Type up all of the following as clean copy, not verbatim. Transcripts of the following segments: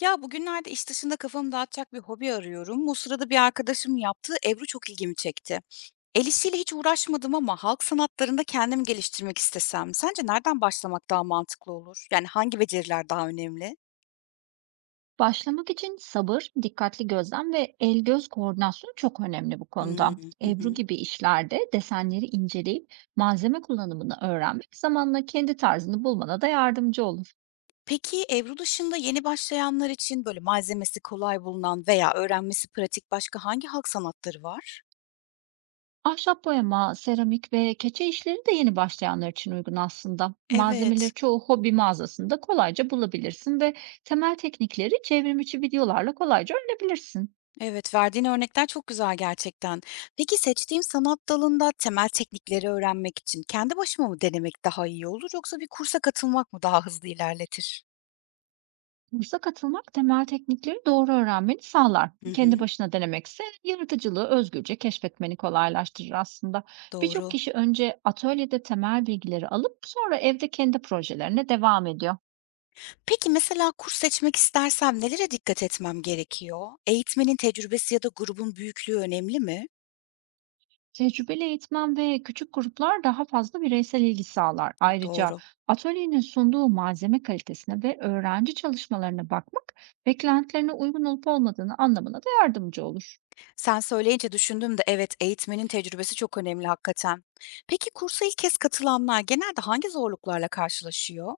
Ya bugünlerde iş dışında kafamı dağıtacak bir hobi arıyorum. Bu sırada bir arkadaşım yaptığı Ebru çok ilgimi çekti. El işiyle hiç uğraşmadım ama halk sanatlarında kendimi geliştirmek istesem, sence nereden başlamak daha mantıklı olur? Yani hangi beceriler daha önemli? Başlamak için sabır, dikkatli gözlem ve el-göz koordinasyonu çok önemli bu Hımm, konuda. hı Ebru hı. gibi işlerde desenleri inceleyip malzeme kullanımını öğrenmek zamanla kendi tarzını bulmana da yardımcı olur. Peki Ebru dışında yeni başlayanlar için böyle malzemesi kolay bulunan veya öğrenmesi pratik başka hangi halk sanatları var? Ahşap boyama, seramik ve keçe işleri de yeni başlayanlar için uygun aslında. Malzemeleri Evet. çoğu hobi mağazasında kolayca bulabilirsin ve temel teknikleri çevrimiçi videolarla kolayca öğrenebilirsin. Evet, verdiğin örnekler çok güzel gerçekten. Peki seçtiğim sanat dalında temel teknikleri öğrenmek için kendi başıma mı denemek daha iyi olur yoksa bir kursa katılmak mı daha hızlı ilerletir? Kursa katılmak temel teknikleri doğru öğrenmeni sağlar. Hı Kendi hı, başına denemekse yaratıcılığı özgürce keşfetmeni kolaylaştırır aslında. Birçok doğru. kişi önce atölyede temel bilgileri alıp sonra evde kendi projelerine devam ediyor. Peki mesela kurs seçmek istersem nelere dikkat etmem gerekiyor? Eğitmenin tecrübesi ya da grubun büyüklüğü önemli mi? Tecrübeli eğitmen ve küçük gruplar daha fazla bireysel ilgi sağlar. Ha, Ayrıca doğru. atölyenin sunduğu malzeme kalitesine ve öğrenci çalışmalarına bakmak beklentilerine uygun olup olmadığını anlamına da yardımcı olur. Sen söyleyince düşündüm de evet, eğitmenin tecrübesi çok önemli hakikaten. Peki kursa ilk kez katılanlar genelde hangi zorluklarla karşılaşıyor?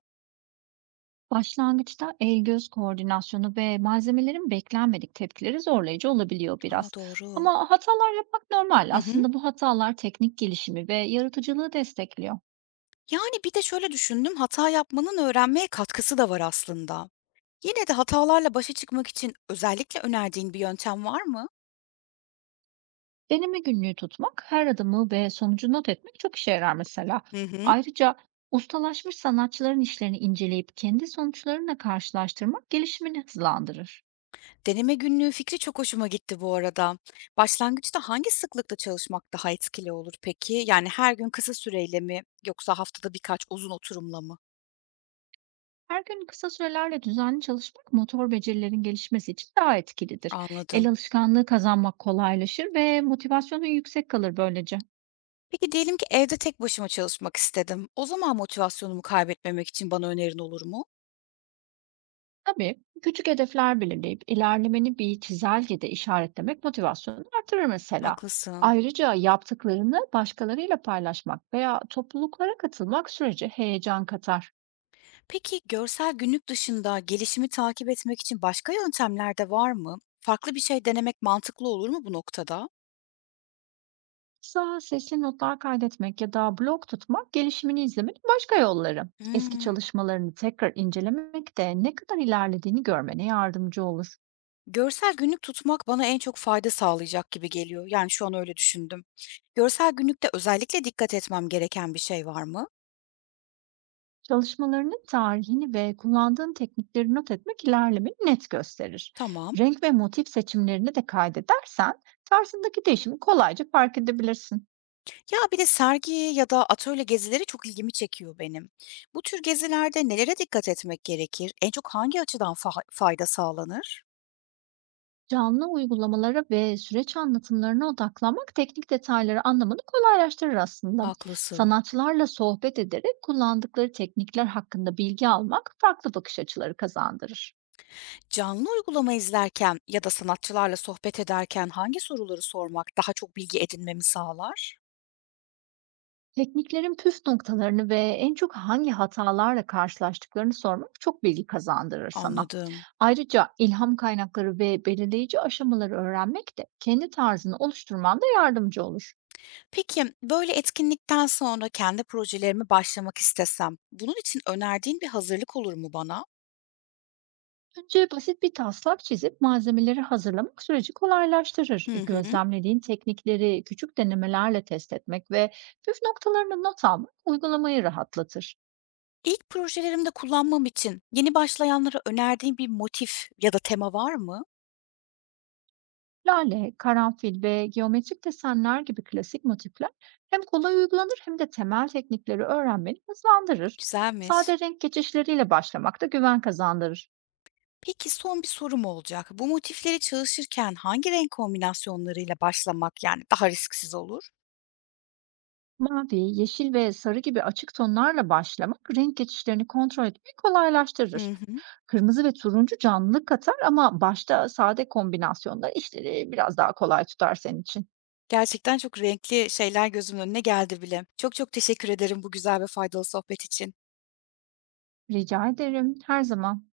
Başlangıçta el-göz koordinasyonu ve malzemelerin beklenmedik tepkileri zorlayıcı olabiliyor Aa, biraz. doğru. Ama hatalar yapmak normal. Hı hı. Aslında bu hatalar teknik gelişimi ve yaratıcılığı destekliyor. Yani, bir de şöyle düşündüm, hata yapmanın öğrenmeye katkısı da var aslında. Yine de hatalarla başa çıkmak için özellikle önerdiğin bir yöntem var mı? Deneme günlüğü tutmak, her adımı ve sonucu not etmek çok işe yarar mesela. Hı hı. Ayrıca ustalaşmış sanatçıların işlerini inceleyip kendi sonuçlarına karşılaştırmak gelişimini hızlandırır. Deneme günlüğü fikri çok hoşuma gitti bu arada. Başlangıçta hangi sıklıkta çalışmak daha etkili olur peki? Yani her gün kısa süreyle mi yoksa haftada birkaç uzun oturumla mı? Her gün kısa sürelerle düzenli çalışmak motor becerilerin gelişmesi için daha etkilidir. Anladım. El alışkanlığı kazanmak kolaylaşır ve motivasyonun yüksek kalır böylece. Peki diyelim ki evde tek başıma çalışmak istedim. O zaman motivasyonumu kaybetmemek için bana önerin olur mu? Tabii küçük hedefler belirleyip ilerlemeni bir çizelgede işaretlemek motivasyonunu artırır mesela. Haklısın. Ayrıca yaptıklarını başkalarıyla paylaşmak veya topluluklara katılmak sürece heyecan katar. Peki görsel günlük dışında gelişimi takip etmek için başka yöntemler de var mı? Farklı bir şey denemek mantıklı olur mu bu noktada? Mesela sesli notlar kaydetmek ya da blog tutmak, gelişimini izlemek başka yolları. Eski Hımm. çalışmalarını tekrar incelemek de ne kadar ilerlediğini görmene yardımcı olur. Görsel günlük tutmak bana en çok fayda sağlayacak gibi geliyor. Yani şu an öyle düşündüm. Görsel günlükte özellikle dikkat etmem gereken bir şey var mı? Çalışmalarının tarihini ve kullandığın teknikleri not etmek ilerlemeni net gösterir. Tamam. Renk ve motif seçimlerini de kaydedersen tarzındaki değişimi kolayca fark edebilirsin. Ya bir de sergi ya da atölye gezileri çok ilgimi çekiyor benim. Bu tür gezilerde nelere dikkat etmek gerekir? En çok hangi açıdan fayda sağlanır? Canlı uygulamalara ve süreç anlatımlarına odaklanmak teknik detayları anlamanı kolaylaştırır aslında. Haklısın. Sanatçılarla sohbet ederek kullandıkları teknikler hakkında bilgi almak farklı bakış açıları kazandırır. Canlı uygulama izlerken ya da sanatçılarla sohbet ederken hangi soruları sormak daha çok bilgi edinmemi sağlar? Tekniklerin püf noktalarını ve en çok hangi hatalarla karşılaştıklarını sormak çok bilgi kazandırır sana. Anladım. Ayrıca ilham kaynakları ve belirleyici aşamaları öğrenmek de kendi tarzını oluşturmanda yardımcı olur. Peki böyle etkinlikten sonra kendi projelerimi başlamak istesem, bunun için önerdiğin bir hazırlık olur mu bana? Önce basit bir taslak çizip malzemeleri hazırlamak süreci kolaylaştırır. Hı hı. Gözlemlediğin teknikleri küçük denemelerle test etmek ve püf noktalarını not almak uygulamayı rahatlatır. İlk projelerimde kullanmam için yeni başlayanlara önerdiğin bir motif ya da tema var mı? Lale, karanfil ve geometrik desenler gibi klasik motifler hem kolay uygulanır hem de temel teknikleri öğrenmeni hızlandırır. Güzelmiş. Sade renk geçişleriyle başlamak da güven kazandırır. Peki son bir sorum olacak. Bu motifleri çalışırken hangi renk kombinasyonlarıyla başlamak yani daha risksiz olur? Mavi, yeşil ve sarı gibi açık tonlarla başlamak renk geçişlerini kontrol etmeyi Hı kolaylaştırır. hı. Kırmızı ve turuncu canlılık katar ama başta sade kombinasyonlar işleri biraz daha kolay tutar senin için. Gerçekten çok renkli şeyler gözümün önüne geldi bile. Çok çok teşekkür ederim bu güzel ve faydalı sohbet için. Rica ederim, her zaman.